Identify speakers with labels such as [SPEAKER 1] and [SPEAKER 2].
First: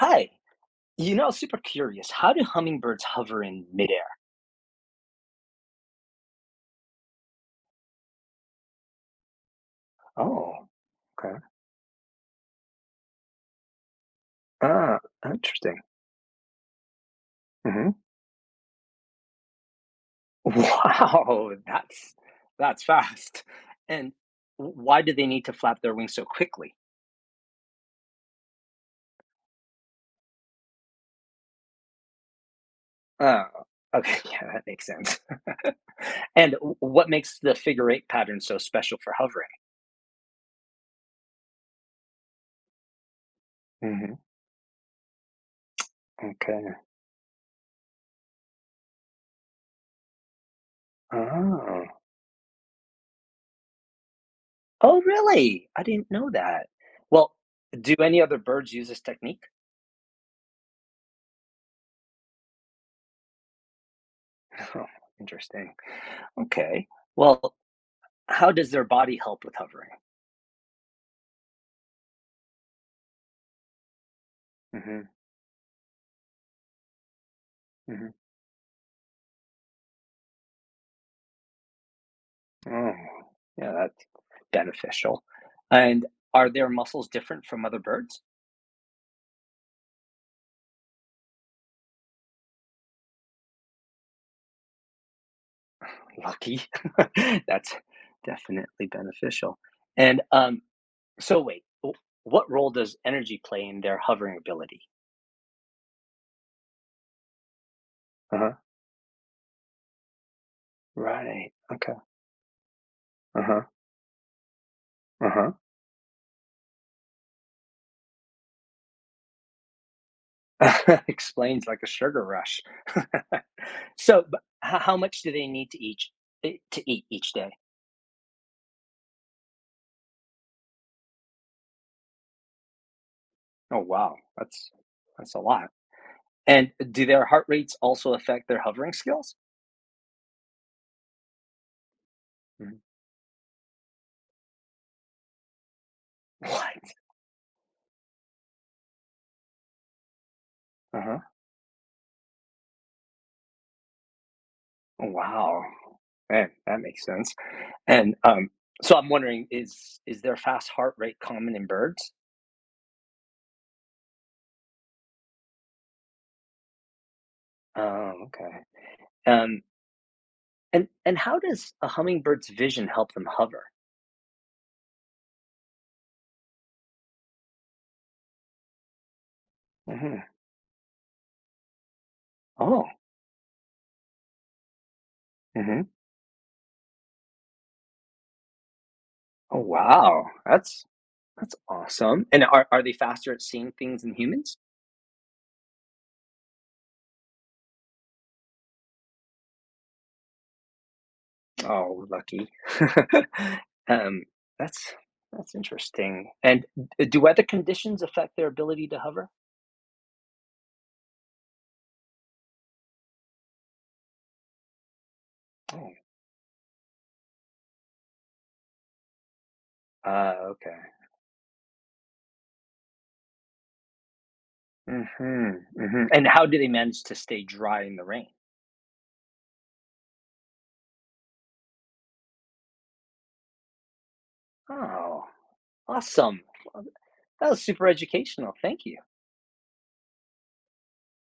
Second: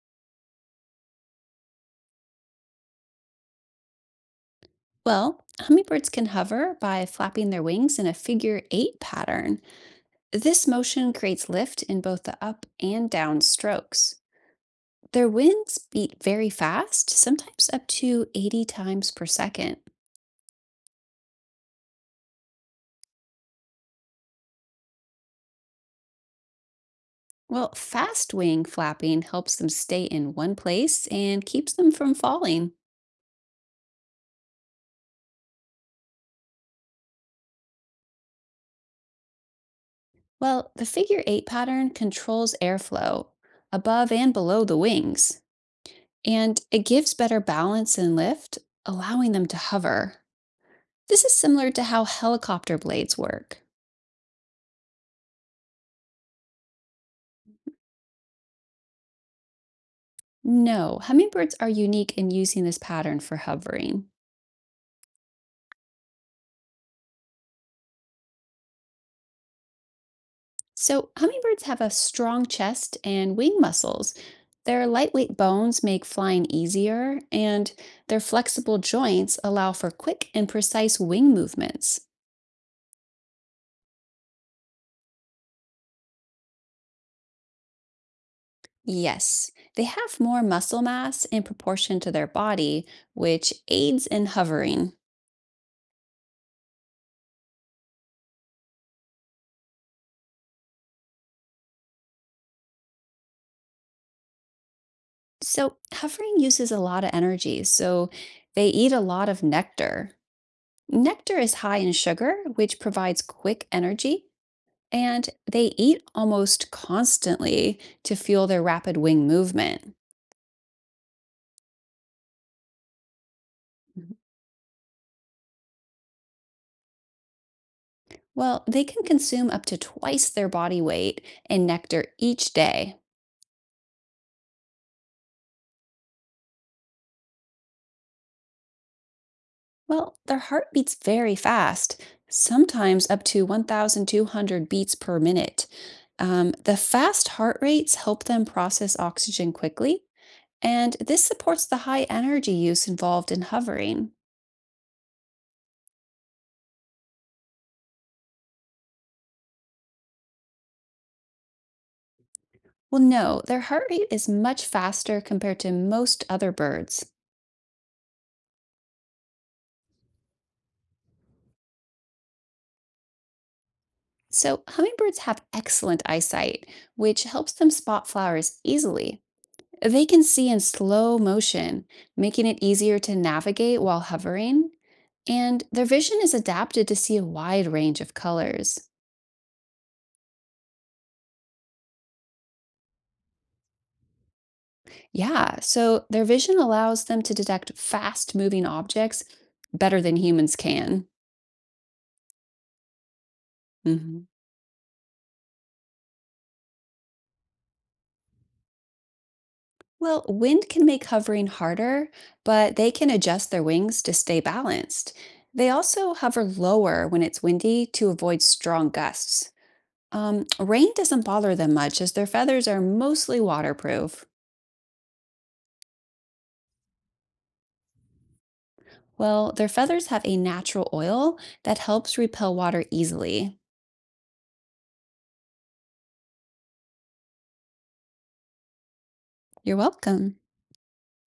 [SPEAKER 1] Hi. Super curious, how do hummingbirds hover in midair?
[SPEAKER 2] Well, hummingbirds can hover by flapping their wings in a figure eight pattern. This
[SPEAKER 1] Oh,
[SPEAKER 2] motion
[SPEAKER 1] okay.
[SPEAKER 2] creates lift in both the up and down strokes.
[SPEAKER 1] Ah,
[SPEAKER 2] Their wings
[SPEAKER 1] interesting.
[SPEAKER 2] beat very fast, sometimes up
[SPEAKER 1] Hmm.
[SPEAKER 2] to 80 times per second.
[SPEAKER 1] Wow, that's fast. And why do they need to flap their wings so quickly?
[SPEAKER 2] Well, fast wing flapping helps them stay in one place and keeps them from falling.
[SPEAKER 1] Ah, okay. Yeah, that makes sense. And what makes the figure eight pattern so special for hovering?
[SPEAKER 2] Well, the figure eight pattern controls airflow above
[SPEAKER 1] Hmm.
[SPEAKER 2] and below the wings, and
[SPEAKER 1] Okay.
[SPEAKER 2] it gives better balance and lift, allowing them to hover. This is similar to
[SPEAKER 1] Oh,
[SPEAKER 2] how helicopter blades work.
[SPEAKER 1] Oh, really? I didn't know that. Well, do any other birds use this technique?
[SPEAKER 2] No, hummingbirds are unique in using this pattern for hovering.
[SPEAKER 1] Oh, interesting. Okay. Well, how does their body help with hovering?
[SPEAKER 2] So, hummingbirds have a strong chest and wing muscles. Their
[SPEAKER 1] Mhm,
[SPEAKER 2] lightweight bones make flying easier, and
[SPEAKER 1] mhm.
[SPEAKER 2] their flexible joints allow for quick and precise wing movements.
[SPEAKER 1] Oh, yeah, that's beneficial. And are their muscles different from other birds?
[SPEAKER 2] Yes, they have more muscle mass in proportion to their body, which aids in hovering.
[SPEAKER 1] Lucky. That's definitely beneficial. And so wait, what role does energy play in their hovering ability?
[SPEAKER 2] So, hovering uses a lot of energy, so
[SPEAKER 1] Uh-huh.
[SPEAKER 2] they eat a lot of nectar. Nectar
[SPEAKER 1] Right.
[SPEAKER 2] is high in
[SPEAKER 1] Okay.
[SPEAKER 2] sugar, which provides
[SPEAKER 1] Uh-huh.
[SPEAKER 2] quick energy, and they eat almost constantly to fuel their rapid wing movement.
[SPEAKER 1] Uh-huh. Explains like a sugar rush.
[SPEAKER 2] Mhm.
[SPEAKER 1] So, how much do they need to eat each day?
[SPEAKER 2] Well, they can consume up to twice their body weight in nectar each day.
[SPEAKER 1] Oh wow, that's a lot. And do their heart rates also affect their hovering skills?
[SPEAKER 2] Well, their heart beats very fast,
[SPEAKER 1] Mhm.
[SPEAKER 2] sometimes up to 1,200 beats per minute. The
[SPEAKER 1] What?
[SPEAKER 2] fast heart rates help them process oxygen quickly, and
[SPEAKER 1] Uh-huh.
[SPEAKER 2] this supports the high energy use involved in hovering.
[SPEAKER 1] Wow. Man, that makes sense. And so I'm wondering, is their fast heart rate common in birds?
[SPEAKER 2] Well, no, their heart rate is much faster compared to most other birds.
[SPEAKER 1] Oh, okay. Um, and how does a hummingbird's vision help them hover?
[SPEAKER 2] So, hummingbirds have excellent eyesight, which helps them spot flowers easily. They can
[SPEAKER 1] Hmm.
[SPEAKER 2] see in slow motion, making it
[SPEAKER 1] Oh.
[SPEAKER 2] easier to navigate while hovering, and
[SPEAKER 1] Hmm.
[SPEAKER 2] their vision is adapted to see a wide range of colors.
[SPEAKER 1] Oh, wow. That's awesome. And are they faster at seeing things than humans?
[SPEAKER 2] Yeah, so their vision allows them to detect fast moving objects better than humans can.
[SPEAKER 1] Oh, lucky. Um,
[SPEAKER 2] Mhm.
[SPEAKER 1] that's that's interesting. And d do weather conditions affect their ability to hover?
[SPEAKER 2] Well, wind can make hovering harder, but they can adjust their wings to stay balanced. They
[SPEAKER 1] Oh,
[SPEAKER 2] also hover lower when it's windy to avoid strong gusts.
[SPEAKER 1] okay.
[SPEAKER 2] Rain doesn't bother them much as their feathers are mostly waterproof.
[SPEAKER 1] Mhm, mhm. And how do they manage to stay dry in the rain?
[SPEAKER 2] Well, their feathers have a natural oil that helps repel water easily.
[SPEAKER 1] Oh, awesome. Well, that was super educational. Thank you.
[SPEAKER 2] You're welcome.